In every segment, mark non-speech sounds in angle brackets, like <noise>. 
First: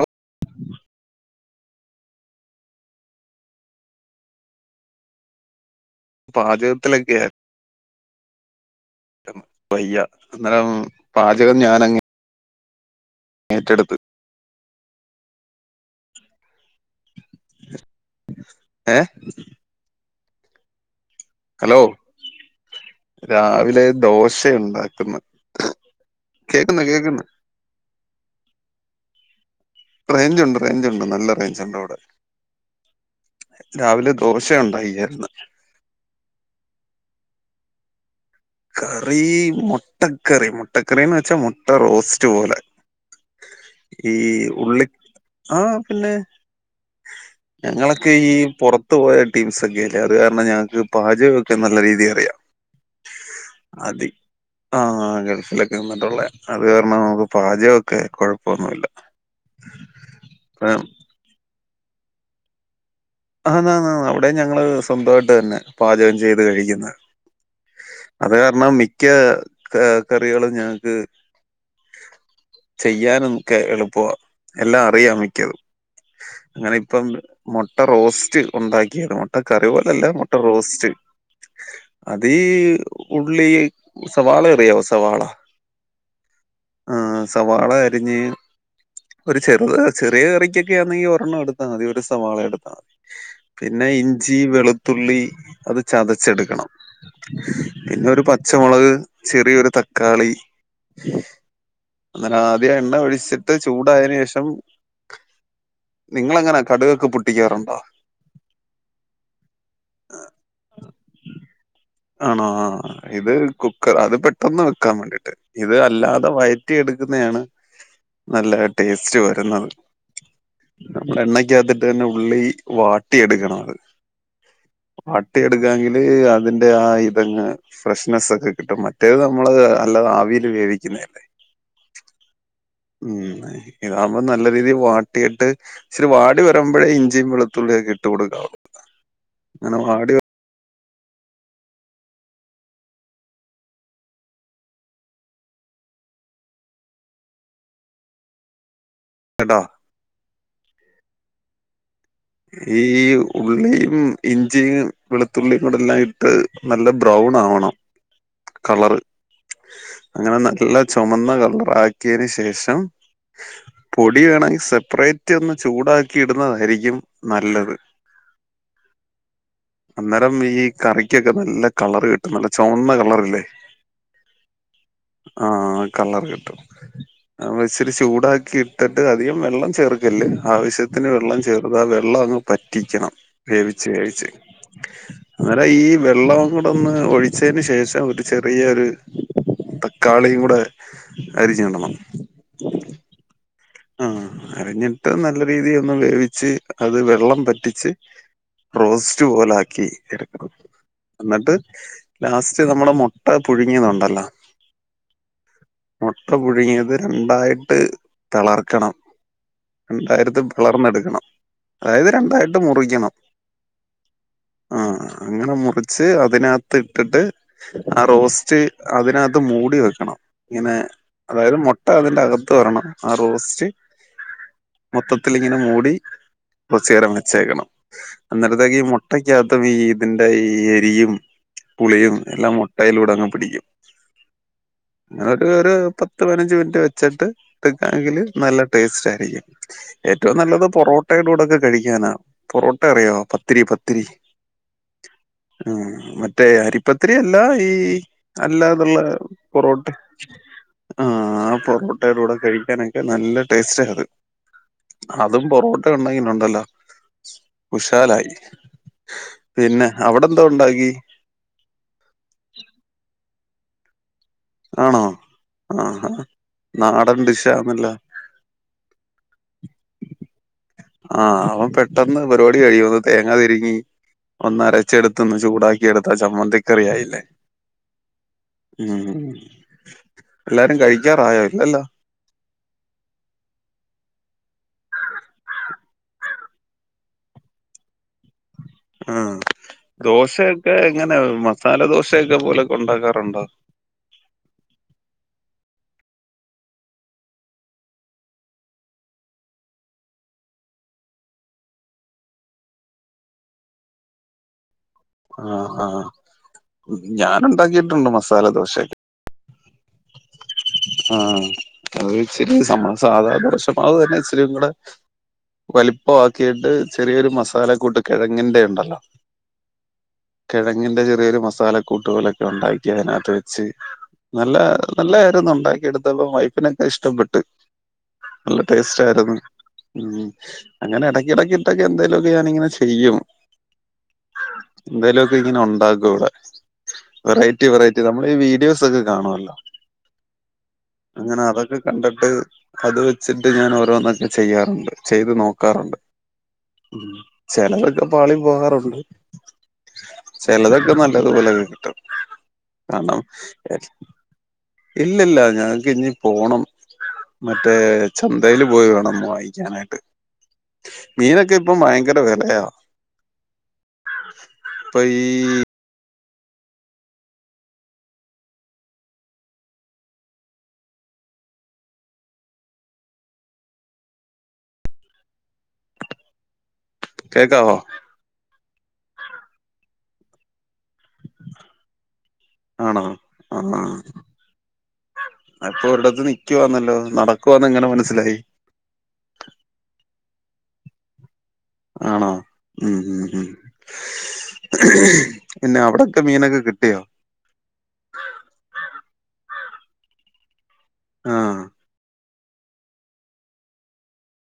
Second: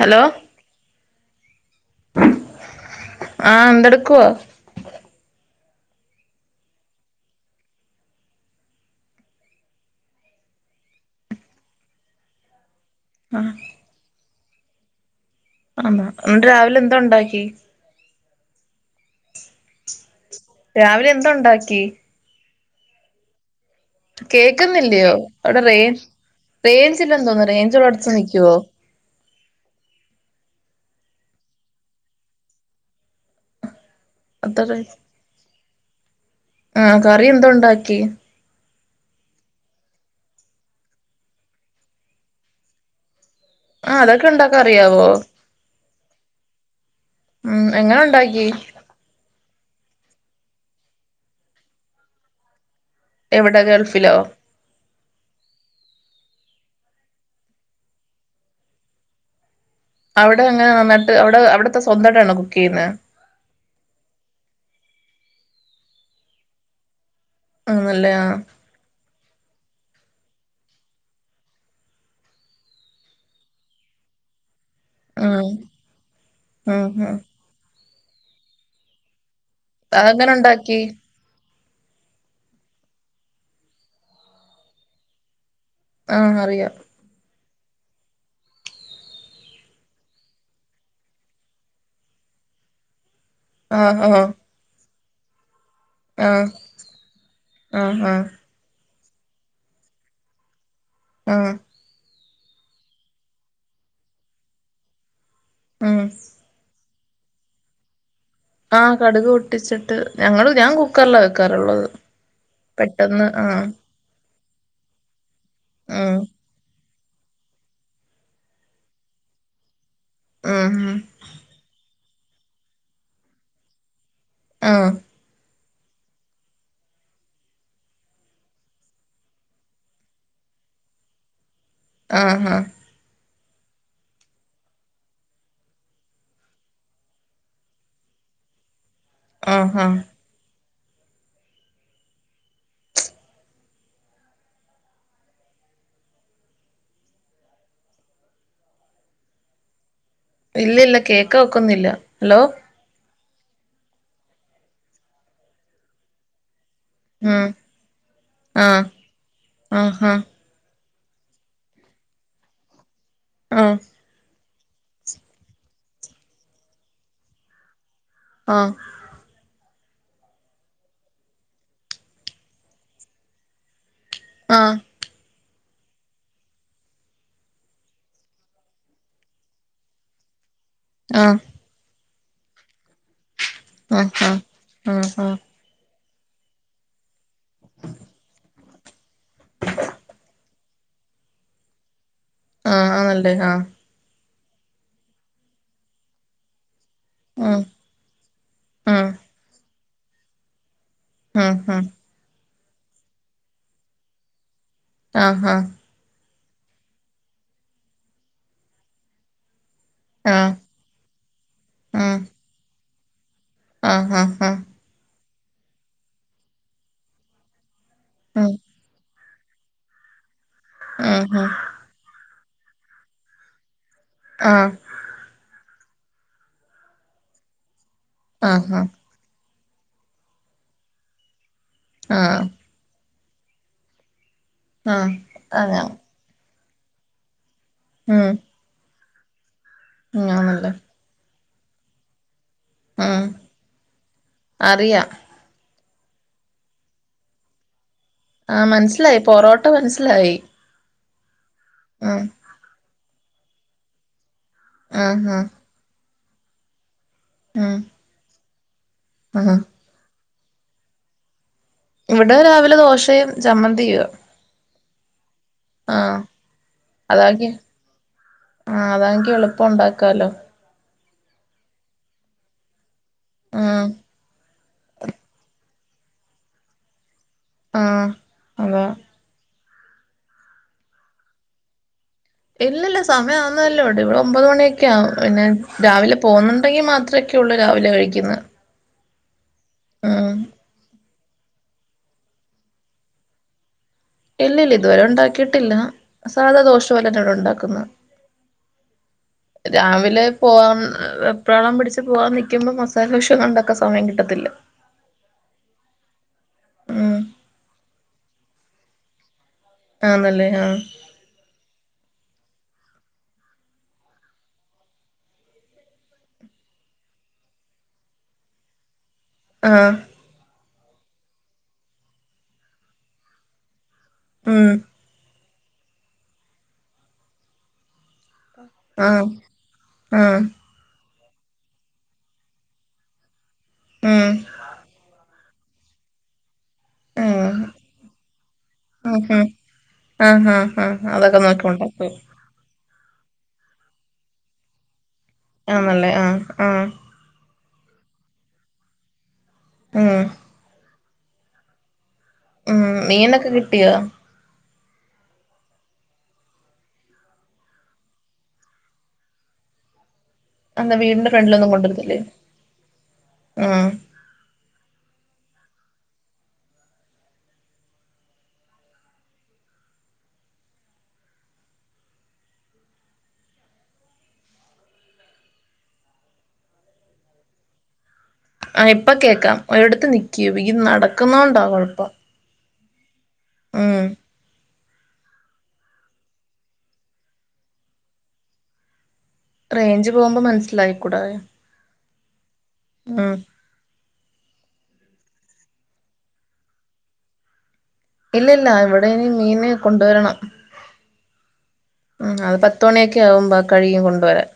Hello ആഹ് എന്തെടുക്കുവാ പാചകത്തിലൊക്കെയാ രം വയ്യ അന്നേരം പാചകം ഞാനങ്ങേ ആഹ് ഏറ്റെടുത്ത് ആന്നോ എന്നിട്ട് രാവിലെ എന്തുണ്ടാക്കി ഏഹ് രാവിലെ എന്ത് ഉണ്ടാക്കി രാവി കേക്കുന്നില്ലയോ അവിടെ റേ കേക്കുന്നു റേഞ്ച് കേക്കുന്നു ഇല്ലന്ന് തോന്നുന്നു റേഞ്ചോള്ളടത്ത് നിക്ക ക്കുവോ റേഞ്ച് ഉണ്ട് റേഞ്ച് ഉണ്ട് നല്ല റേഞ്ച് ഉണ്ട് ഇവിടെ രാവിലെ ദോശ അത്ര ഉണ്ടായിരുന്ന് ആ കറി എന്ത് ഉണ്ടാക്കി കറി മുട്ടക്കറി മുട്ടക്കറിന്ന് വച്ചാ മുട്ട റോസ്റ്റ് പോലെ ആഹ് ഈ അതൊക്കെ ഉണ്ടാക്കാൻ ഉള്ളി അറിയാവോ ആഹ് പിന്നെ ഉം എങ്ങനെ ഞങ്ങളൊക്കെ ഈ ഉണ്ടാക്കി പുറത്ത് പോയട്ടീമ് സക്കല്ലേ അത് കാരണം ഞങ്ങക്ക് പാചകൊക്കെ നല്ല രീതിയി അറിയാം എവിടെ അതി ഗൾഫിലോ ആ ഗൾഫിലൊക്കെ നിന്നിട്ടുള്ള അത് കാരണം നമുക്ക് പാചകംക്കെ കുഴപ്പൊന്നുല്ല അവിടെ എങ്ങനെ നന്നായിട്ട് അവിടെ അവിടത്തെ സ്വന്തയിട്ടാണോ കുക്കീയ്യുന്നേ ആഹ് ആന്ന് ആന്ന് അവിടെ ഞങ്ങള് സ്വന്തമായിട്ട് തന്നെ പാചകം ചെയ്ത് കഴിക്കുന്നെ ആണല്ലേ അത് ആഹ് കാരണം മിക്ക കറികളും ഞങ്ങക്ക് ചെയ്യാനുംക്കെ എളുപ്പ എല്ലാം അറിയാം ആഹ് മിക്കതും അങ്ങനെ ഉം ഇപ്പം ഉം മുട്ട റോസ്റ്റ് ഉണ്ടാക്കിയേക്കണ് ആ കറി പോലല്ല അതെങ്ങനെ മുട്ട ഉണ്ടാക്കി റോസ്റ്റ് അതീ ഉള്ളി സവാള അറിയാവോ സവാളാ ആഹ് അറിയാം സവാള അരിഞ്ഞ് ഒരു ചെറുത ചെറിയ കറിക്കൊക്കെ ആണെങ്കിൽ ഒരെണ്ണം എടുത്താൽ മതി ഒരു സവാള എടുത്ത പിന്നെ ആഹ് ആഹ് ഇഞ്ചി വെളുത്തുള്ളി അത് ആഹ് ചതച്ചെടുക്കണം ആഹ് പിന്നെ ഒരു ആഹ് പച്ചമുളക് ചെറിയൊരു തക്കാളി ആ അന്നേരം ആദ്യം എണ്ണ ഒഴിച്ചിട്ട് ചൂടായേന് ശേഷം ഉം നിങ്ങളെങ്ങന കടുക് പൊട്ടിക്കാറുണ്ടോ ആഹ് കടുക് പൊട്ടിച്ചിട്ട് ഞങ്ങള് ഞാൻ കുക്കറില വെക്കാറുള്ളത് ആണോ ആഹ് പെട്ടെന്ന് ഇത് ആഹ് കുക്കർ അത് പെട്ടെന്ന് വെക്കാൻ വേണ്ടീട്ട് ഇത് ഉം അല്ലാതെ വയറ്റി എടുക്കുന്നെ ആണ് നല്ല ടേസ്റ്റ് വരുന്നത് ഉം ഉം നമ്മള് എണ്ണക്കാത്തിട്ട് തന്നെ ഉള്ളി വാട്ടി എടുക്കണം അത് ആ എടുക്കാങ്കില് അതിൻ്റെ ആ ഇതങ്ങ് ഫ്രഷ്നസ് ഒക്കെ കിട്ടും മറ്റേത് നമ്മള് അല്ലാതെ ആവിയിൽ വേവിക്കുന്നല്ലേ ആ ആ ഉം ഇതാവുമ്പോ നല്ല രീതിയിൽ വാട്ടിയിട്ട് ഇച്ചരി വാടി വരുമ്പോഴേ ഇഞ്ചിയും വെളുത്തുള്ളിയും ഒക്കെ ഇട്ട് കൊടുക്കാവുള്ളുന്ന ആ കേട്ടോ ഇല്ല ഇല്ല കേക്ക ഒക്കുന്നില്ല ഈ ഉള്ളിയും ഇഞ്ചിയും വെളുത്തുള്ളിയും കൂടെല്ലാംയിട്ട് നല്ല ബ്രൗൺ ഉം ആവണം ആഹ് കളർ ആഹ് അങ്ങനെ നല്ല ചുമന്ന കളറാക്കിയതിനന് ശേഷം ആഹ് പൊടി വേണെങ്കിൽ സെപ്പറേറ്റ് ഒന്ന് ചൂടാക്കി ഇടുന്നതായിരിക്കും നല്ലത് ആ അന്നേരം ഈ കറിക്കൊക്കെ നല്ല കളറ് കിട്ടും നല്ല ചൊവന്ന കളറില്ലേ ആ ആ കളർ കിട്ടും ആ ഇച്ചിരി ചൂടാക്കി ഇട്ടിട്ട് അധികം വെള്ളം ചേർക്കല് ആവശ്യത്തിന് ആഹ് വെള്ളം ചേർത്ത് ആ വെള്ളം അങ്ങ് പറ്റിക്കണം വേവിച്ച് വേവിച്ച് ആ ആ അന്നേരം ഈ വെള്ളം കൂടെന്ന് ഒഴിച്ചതിന് ശേഷം ഒരു ചെറിയൊരു തക്കാളിയും കൂടെ അരിഞ്ഞ് ഇടണം ആഹ് ആഹ് ന്നല്ലേ ആഹ് ആഹ് അറിഞ്ഞിട്ട് നല്ല രീതി ഒന്ന് വേവിച്ച് അത് വെള്ളം ഉം വെറ്റിച്ച് ഉം റോസ്റ്റ് പോലെ ആക്കി എടുക്കണം ഉം എന്നിട്ട് ഉം ലാസ്റ്റ് നമ്മള് മുട്ട പുഴുങ്ങിയത് ഉണ്ടല്ലോ അഹ് ആഹ് മുട്ട പുഴുങ്ങിയത് രണ്ടായിട്ട് തളർക്കണം ആഹ് രണ്ടായിട്ട് ആഹ് പിളർന്നെടുക്കണം അതായത് ഉം രണ്ടായിട്ട് മുറിക്കണം ആഹ് ആഹ് ആഹ് ആ അങ്ങനെ മുറിച്ച് അതിനകത്ത് ഇട്ട്ട്ട് ആ ഉം റോസ്റ്റ് അതിനകത്ത് അത് മൂടി വെക്കണം ഇങ്ങനെ ആഹ് അതായത് മുട്ട അതിന്റെ അകത്ത് വരണം ആ റോസ്റ്റ് ആഹ് മൊത്തത്തില് ഇങ്ങനെ മൂടി കൊറച്ച് നേരം വെച്ചേക്കണം ആഹ് അന്നരത്തേക്ക് ആഹ് ഈ മുട്ടക്കകത്തും ഈ ഇതിന്റെ ഈ എരിയും പുളിയും ആഹ് എല്ലാം മുട്ടയിലൂടങ്ങ് പിടിക്കും അന്നിട്ടോരു ആഹ് ആഹ് ഒരു ആഹ് പത്ത് പതിനഞ്ച് മിനിറ്റ് വെച്ചിട്ട് കഴിക്കാണെങ്കില് ഉം നല്ല ടേസ്റ്റ് ആയി ഏറ്റവും നല്ലത് ആണല്ലേ പൊറോട്ടയുടെ കൂടൊക്കെ കഴിക്കാനാണ് പൊറോട്ട അറിയോ ഉം പത്തിരി പത്തിരി അറിയാം ഉം മറ്റേ അരിപ്പത്തിരി അല്ല ഈ ആ അല്ലാതുള്ള മനസ്സിലായി പൊറോട്ട മനസ്സിലായി ആഹ് ആ ആ പൊറോട്ടയുടെ കൂടെ കഴിക്കാനൊക്കെ നല്ല ടേസ്റ്റാത് ആ ആ അതും പൊറോട്ടേം ഉണ്ടെങ്കില് ഉണ്ടല്ലോ ഉം കുശാലായി ആ പിന്നെ അവിടെന്തോ ഉണ്ടാക്കി ഇവിടെ രാവിലെ ദോശയും ചമ്മന്തിയുവാ ആണോ? ആ നാടൻ അതാക്കി ഡിഷാന്നല്ലോ ആ അതാങ്കി എളുപ്പം ഉണ്ടാക്കാലോ ആ അവം പെട്ടെന്ന് പരിപാടി കഴിയുവോ തേങ്ങ തിരിമി ഉം ഒന്ന് അരച്ചെടുത്ത് ഒ? ന്ന് ചൂടാക്കി എടുത്താ ചമ്മന്തിക്കറിയായില്ലേ ആ അതാ ഉം എല്ലാരും കഴിക്കാറായോ ഇല്ലല്ലോ ഇല്ലല്ല സമയമാവുന്നതല്ലോട്ട് ഇവിടെ ഒമ്പത് മണിയൊക്കെ ആവും പിന്നെ രാവിലെ പോകുന്നുണ്ടെങ്കി മാത്രെ യുള്ളൂ രാവിലെ കഴിക്കുന്നത് ആ ദോശയൊക്കെ ഇങ്ങനെ മസാല ദോശയൊക്കെ പോലൊക്കെ ഉണ്ടാക്കാറുണ്ടോ ഇല്ലില്ല ഇതുവരെ ഉണ്ടാക്കിട്ടില്ല സാധാ ദോശപൊലന്നെ ഇവിടെ ഉണ്ടാക്കുന്നത് രാവിലെ പോവാൻ വെപ്രാളം പിടിച്ച് പോവാൻ നിക്കുമ്പം മസാലദോശ ഒന്നും ഉണ്ടാക്കാൻ സമയം കിട്ടത്തില്ല. ആഹ് ആഹ് ഉം ഞാന് ഉണ്ടാക്കിട്ടുണ്ട്. മസാല ദോശയൊക്കെ ആന്നല്ലേ ആഹ് ആഹ് <unintelligible> സ സാധാ ദോഷമാവ് തന്നെ ഇച്ചിരിം കൂടെ വലുപ്പം ആക്കീട്ട് ചെറിയൊരു മസാല കൂട്ട് കെഴങ്ങിന്റെ ഉണ്ടല്ലോ ആഹ് കെഴങ്ങിന്റെ ചെറിയൊരു മസാല കൂട്ടു പോലൊക്ക ഉണ്ടാക്കി അതിനകത്ത് വെച്ച് നല്ല ഉം <unintelligible> ഉണ്ടാക്കി എടുത്തപ്പോ വൈഫിനൊക്കെ ഇഷ്ടപ്പെട്ട്. നല്ല ടേസ്റ്റ് ആഹ് ആയിരുന്നു ഉം ആഹ് അങ്ങനെ എട എടക്ക്‌ ഇട്ടക്കെ എന്തെലുമൊക്കെ ഞാനിങ്ങനെ ചെയ്യും. ഉം എന്തേലു <unintelligible> ഇങ്ങനെ ഒണ്ടാക്കും ഇവിടെ. ആഹ് വെറൈറ്റി വെറൈറ്റി നമ്മള് ഈ വീഡിയോസ് ഒക്കെ ആഹ് കാണുമല്ലോ ആഹ് ആഹ് ആഹ് അങ്ങന നോക്കി അതൊക്കെ ഉണ്ടാക്കും കണ്ടിട്ട്. അത് വെച്ചിട്ട് ഞാൻ ഓരോന്നക്ക ചെയ്യാറുണ്ട്. ചെയ്ത് നോക്കാറുണ്ട് ആന്നല്ലേ ആഹ് ആഹ് മ്ഹ് ചെലതൊക്കെ പാളി പോകാറുണ്ട്. ഉം ചെലതൊക്കെ നല്ലതുപോലെ കിട്ടും ഉം ആണോ? മീനൊക്കെ കിട്ടിയോ ഇല്ലില്ല ഞങ്ങക്ക് ഇഞ്ഞി പോണം. മറ്റേ ചന്തയില് പോയി വേണം വാങ്ങിക്കാനായിട്ട്. അതെന്താ വീടിന്റെ മീനൊക്കെ ഫ്രണ്ടിലൊന്നും ഇപ്പം ഭയങ്കര കൊണ്ടുവരത്തില്ലേ വെലയാ ഉം ഇപ്പൊ ഈ കേക്കാവോ ആഹ് ഇപ്പ കേക്കാം. ഒരിടത്ത് നിക്ക് ഈ നടക്കുന്നോണ്ടാ കൊഴപ്പം ആണോ ആഹ് ആഹ് ഉം അതിപ്പൊ ഒരിടത്ത് നിക്കുവാന്നല്ലോ. നടക്കുവാന്ന് എങ്ങനെ മനസ്സിലായി റേയ്ഞ്ച് പോകുമ്പോ മനസ്സിലായിക്കൂടേ ആണോ ഉം ഉം ഉം പിന്നെ അവിടൊക്കെ മീനക്ക കിട്ടിയോ ഇല്ല ഇല്ല ഇവിടെനി മീന് കൊണ്ടുവരണം ആഹ് അത് പത്ത മണിയൊക്കെ ആകുമ്പോ കഴിയും കൊണ്ടുവരാൻ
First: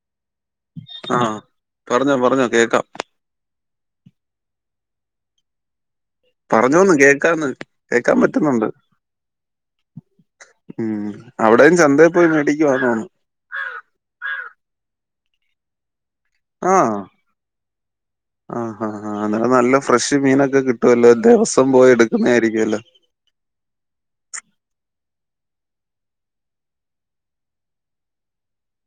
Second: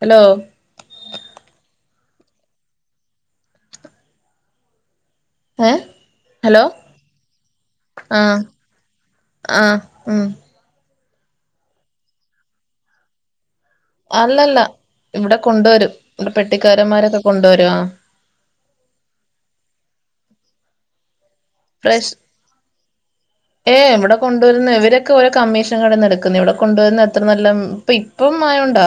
ഹലോ ആഹ് പറഞ്ഞോ പറഞ്ഞോ കേക്കാം ഏഹ് പറഞ്ഞോന്ന് കേക്കാന്ന് കേക്കാൻ ആഹ് പറ്റുന്നുണ്ട് ആഹ് ഉം ഉം അവിടയും ചന്തയിൽ പോയി മേടിക് വാണോ അല്ലല്ല ഇവിടെ കൊണ്ടുവരും ഇവിടെ ആഹ് പെട്ടിക്കാരന്മാരൊക്കെ കൊണ്ടുവരും ആ ആ ഹ് ഹ അന്നേരം നല്ല ഫ്രഷ് മീനൊക്കെ കിട്ടുവല്ലോ ദിവസം പോയി ഫ്രഷ് എടുക്കുന്നതായിരിക്കുവല്ലോ ഏയ് ഇവിടെ കൊണ്ടുവരുന്ന ഇവരൊക് <unintelligible> കമ്മീഷൻ കടന്ന് എടുക്കുന്നു ഇവിടെ കൊണ്ടുവരുന്ന എത്ര നല്ല ഇപ്പ ഇപ്പം മയൊണ്ടാ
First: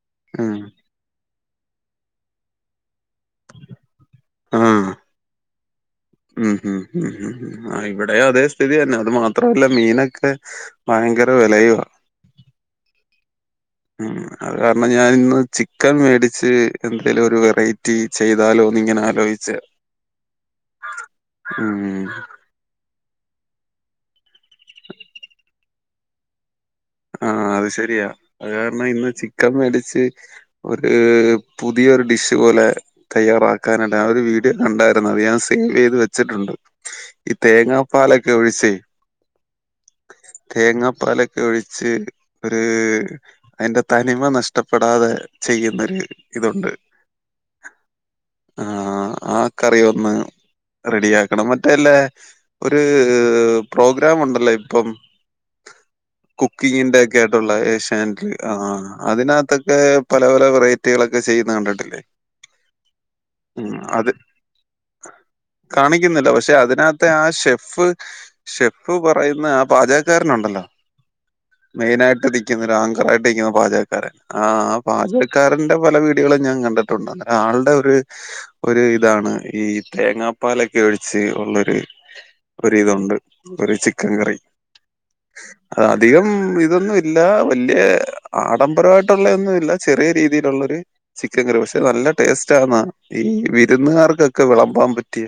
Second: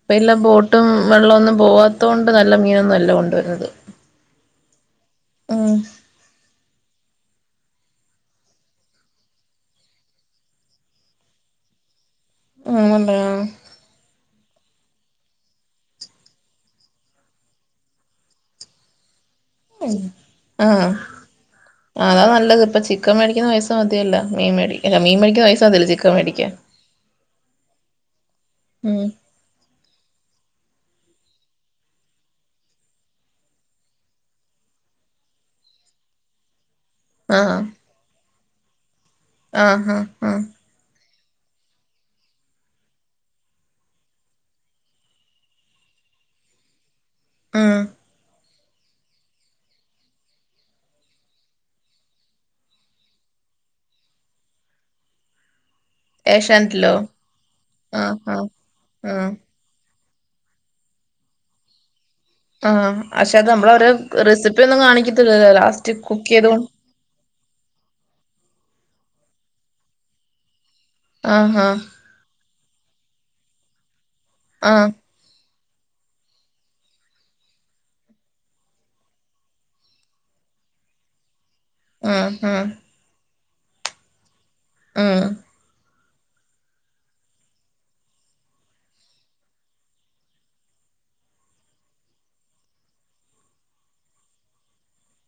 ഇപ്പ ഇല്ല ഉം ബോട്ടും വെള്ളമ ഒന്നും പോവാത്ത കൊണ്ട് നല്ല മീനൊന്നും അല്ല കൊണ്ടുവരുന്നത് ആഹ് ഉം ഉം ഹും ഉം ഉം ഉം ആ ഇവിടെ അതേ സ്ഥിതി തന്നെ അത് മാത്രല്ല മീനൊക്കെ ഭയങ്കര വിലയവാ <unintelligible> ഉം അത് കാരണം ഞാൻ ഇന്ന് ചിക്കൻ മേടിച്ച് എന്തെിലും ഒരു വെറൈറ്റി ചെയ്താലോ നിങ്ങനെ ആലോ ആഹ് ഉം അതാ നല്ലത് ഇപ്പ ചിക് ക്കൻ മേടിക്കുന്ന പൈസ മതില്ല മീൻ മേടി മീൻ മേടിക്കുന്ന പൈസ മതില്ല ചിക്കൻ മേടിക്കൻ ആഹ് അത് ശരിയാ അത് കാരണം ഉം ഇന്ന് ചിക്കൻ മേടിച്ച് ഒരു പുതിയൊരു ഡിഷ് പോലെ തയ്യാറാക്കാനാട്ട് ഒരു വീഡിയോ കണ്ടായിരരുന്നു അത് ഞാൻ സേവ് ചെയ്ത് വെച്ചിട്ടുണ്ട് ഈ ആഹ് തേങ്ങാപ്പാലൊക്കെ ഒഴിച്ചേ ആഹ് ഹാ ഹ ച്ച് ഒരു അതിന്റെ തനിമ നഷ്ടപ്പെടാതെ ചെയ്യുന്നൊരു ഇതുണ്ട് ആഹ് ആഹ് ആഹ് കറി ഒന്ന് റെഡിയാക്കണം മറ്റേല്ലെ ഒരു പ്രോഗ്രാ ഉണ്ടല്ലോ ഇപ്പം <inaudible> ഏഷ്യാനെറ്റിലോ കുക്കിങ്ങിന്റെക്കെ ആയിട്ടുള്ള ആഹ് ഏഷ്യാനറ്റ്ന്റെ ആഹ് ആ ആഹ് അതിനാത്തൊക്കെ പല പല വെറൈറ്റികളൊക്ക ചെയ്യുന്ന കണ്ടിട്ടില്ലേ ആഹ് അക്ഷെ അത് മ്മള ഉം ഓരോ അത് റെസിപ്പി ഒന്നും കാണിക്ക്യത്തില്ലല്ലോ ലാസ്റ്റ് കുക്കെയ്തൊ ഫ് ഷെഫ് പറയുന്ന ആ പാചക ക്കാരനുണ്ടല്ലോ ആഹ് ആഹ് മെയിനായിട്ട് അതി ക്ക്ന്നല ആങ്കറായിട്ട് ക്ക്ന്ന പാചകക്കാരൻ ആ ആ ആഹ് പാചകക്കാരൻന്റെ വ പല വീടികളും നാം കണ്ട്ട്ടുണ്ട് അന്നേ ആ ആൾടെ ഒര് ഒര് ഇതാണ് ഈ തേങ്ങാപ്പാലൊക്കെ ഒഴിച്ച് ഉള്ളര് ഉം ഉം ഒരിതുണ്ട് ഒരു ചിക്കൻ കറി മ് അധികം ഇതൊന്നുഇല്ല വല്ല്യ ആഡംബരമായിട്ടുള്ള ഒന്നുമില്ല ചെറിയ രീതിയിലുള്ളൊര് ചിക്കൻ കറി പക്ഷെ നല്ല ടേസ്റ്റ് ആന്നാ ഈ വിരുന്നുകാർക്കൊക്ക വിളമ്പാമ് പറ്റിയ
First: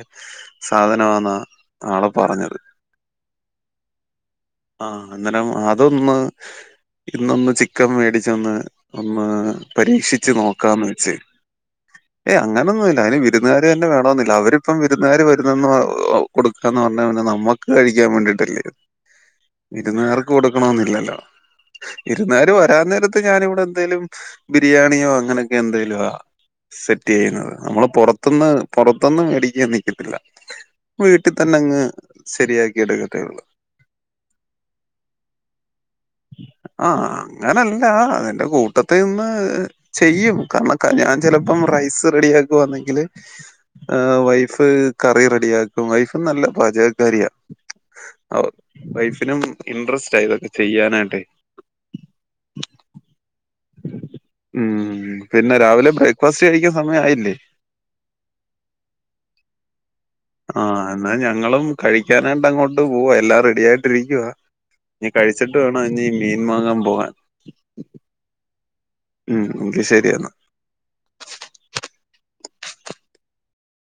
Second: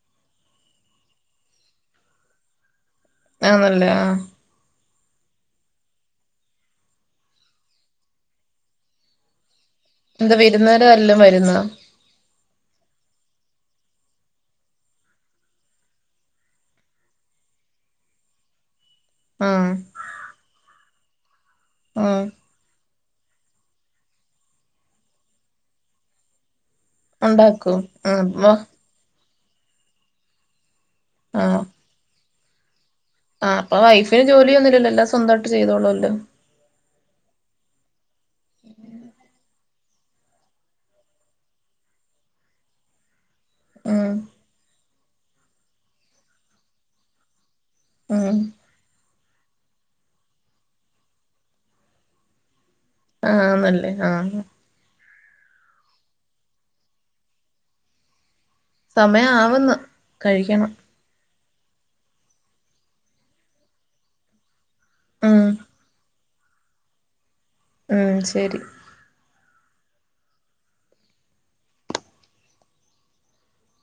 സാധനമാന്ന ആള് പറഞ്ഞത്. ആന്നല്ലേ ആഹ് ആഹ് ഇന്നലേം അതൊന്ന് ഇന്നൊന്ന് ചിക്കം മേടിച്ചൊന്ന് ഒന്ന് പരീക്ഷിചിച്ച് എന്താ വിരുന്നുകാര് നോക്കാന്ന് വെച്ച് വല്ലോം വരുന്നോ ഏ അങ്ങനെന്നും ഇല്ല അയ്ന് വിരുന്നുകാര് ന്നെ വേണോന്നില്ല അവര് പ്പം വിരുന്നുകാര് വരുന്നന്ന് പ ഹ് ഹ് കൊടുക്കാന്ന് പർഞ്ഞ പിന്നാ നം മ്മക്ക് കഴിക്കാൻ വേണ്ടിട്ടല്ലേ ആഹ് വിരുന്നുകാർക്ക് കൊടുക്കണോന്നില്ലല്ലോ വി ആഹ് രുന്നു കാര് വരാൻ നേര ത്ത് ഞാന് വടെ ന്തേലും ബിരിയാണിയോ അങ്ങനെക്കെ ന്തേലും ആ. സെറ്റയ്യുന്നത് ഉണ്ടാക്കോ നമ്മള് ആഹ് പൊറത്ത്ന്ന് അപ്പൊ പൊറത്ത് ന്ന് മേടിക്കൻ നിക്കത്തില്ല വീട്ടിതന്നെ അങ്ങ് ശരിയാക്കി എടുക്ക ആ അപ്പൊ വൈഫിന് ജോലിയൊ ന്നുല്ലല്ലോല്ലോ സ്വന്താട്ട് ചെയ്തോളോ ല്ലോ ആഹ് അങ്ങനല്ല അതിന്റെ കൂട്ടത്തിന്ന് ചെയ്യും കാര്ണം ഞാൻ ചെലപ്പം റൈസ് റെഡിയാ ക്കുവാന്നെങ്കില് ആ ഉം വൈഫ് കറി റെഡിയാക്കും. വൈഫ് നല്ല പാചകക്കാരിയാ. ഉം ഓ വൈഫിനും ഇൻട്രസ്റ്റാ ഇതൊക്കെ ചെയ്യാനായിട്ടെ. ആഹ് നല്ലേ ആഹ് ഉം പിന്നെ രാവിലെ ബ്രേക്ക്ഫാസ്റ്റ് കഴിക്കാൻ സമയായില്ലേ? സമയം ആവുന്നു ആ കഴിക്കണം ന്നാ ഞങ്ങളും കഴിക്കാനാന്താ കൊണ്ട് പോവോ എല്ലാം റെഡി ആയിട്ടിരിക്കുവ ഞ്ഞ് ഉം കഴിച്ചിട്ട് വേണോ ഞ്ഞ് മീ മാങ്ങാം പോവാൻ ഉം ശരി ഉം എങ്കി ശരിയെന്നാ